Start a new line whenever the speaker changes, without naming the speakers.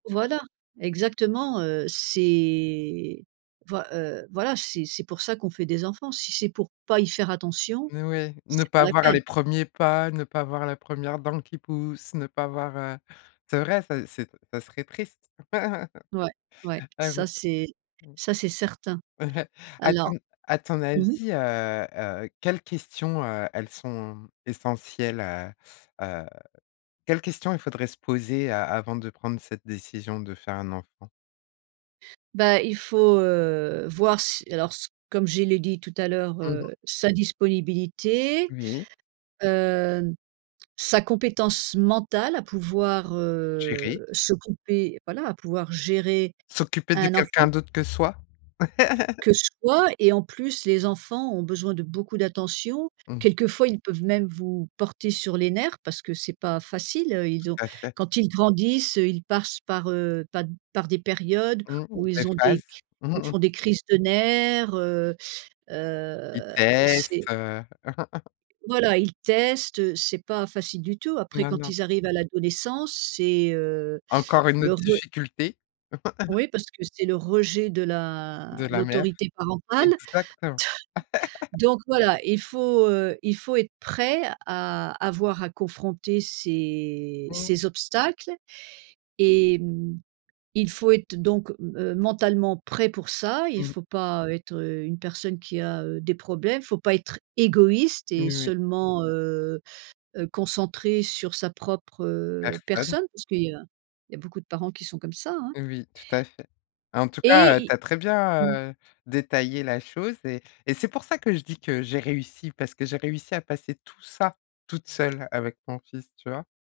Voilà exactement, heu, c'est voi heu, voilà, c'est c'est pour ça qu'on fait des enfants, si c'est pour pas y faire attention,
Et ouais, ne
c'est pas
pas
la
voir
peine.
les 1ers pas, ne pas voir la 1re dent qui pousse, ne pas voir, heu c'est vrai, ça c'est ça serait triste,
Ouais, ouais,
heu, oui.
ça c'est ça c'est certain.
Mmh. À
Alors
ton à ton
mmh mh.
avis, heu heu, quelles questions, heu, elles sont essentielles, heu heu, quelles questions il faudrait se poser a avant de prendre cette décision de faire un enfant?
Bah, il faut, heu, voir si alors s comme je l'ai dit tout à l'heure,
Mmh mh.
heu, sa disponibilité,
Oui.
hem, sa compétence mentale à pouvoir,
Gérer.
heu, s'occuper voilà, à pouvoir gérer
S'occuper de
un
quelqu'un
enfant.
d'autre que soi?
Que soi et en plus, les enfants ont besoin de beaucoup d'attention.
Mmh.
Quelquefois ils peuvent même vous porter sur les nerfs parce que c'est pas facile, heu, ils ont
Tout à fait.
quand ils grandissent, heu, ils passent par, heu, pa par des périodes
Mmh.
où
Des
ils ont
phases.
des c où ils font des crises de nerfs, heu,
Il
heu, c'est
teste, heu
Voilà, ils testent, heu, c'est pas facile du tout. Après
Non,
quand
non.
ils arrivent à l'adolescence, c'est, heu,
Encore une
le
autre
re
difficulté.
Oui, parce que c'est le rejet de la
De la mère.
l'autorité parentale.
Exactement.
Donc voilà, il faut, heu, il faut être prêt à avoir à confronter ces
Mmh.
ces obstacles et mmh, il faut être donc heu, mentalement prêt pour ça, il
Mmh.
faut pas être, heu, une personne qui a, heu, des problèmes, faut pas être égoïste et
Moui.
seulement, heu heu, concentré sur sa propre, heu,
Personne.
personne parce qu'il y a il y a beaucoup de parents qui sont comme ça, hein?
Oui, tout à fait. En tout cas, heu,
Et
tu as très
il mmh.
bien, heu, détaillé la chose et et c'est pour ça que je dis que j'ai réussi, parce que j'ai réussi à passer tout ça toute seule avec mon fils, tu vois?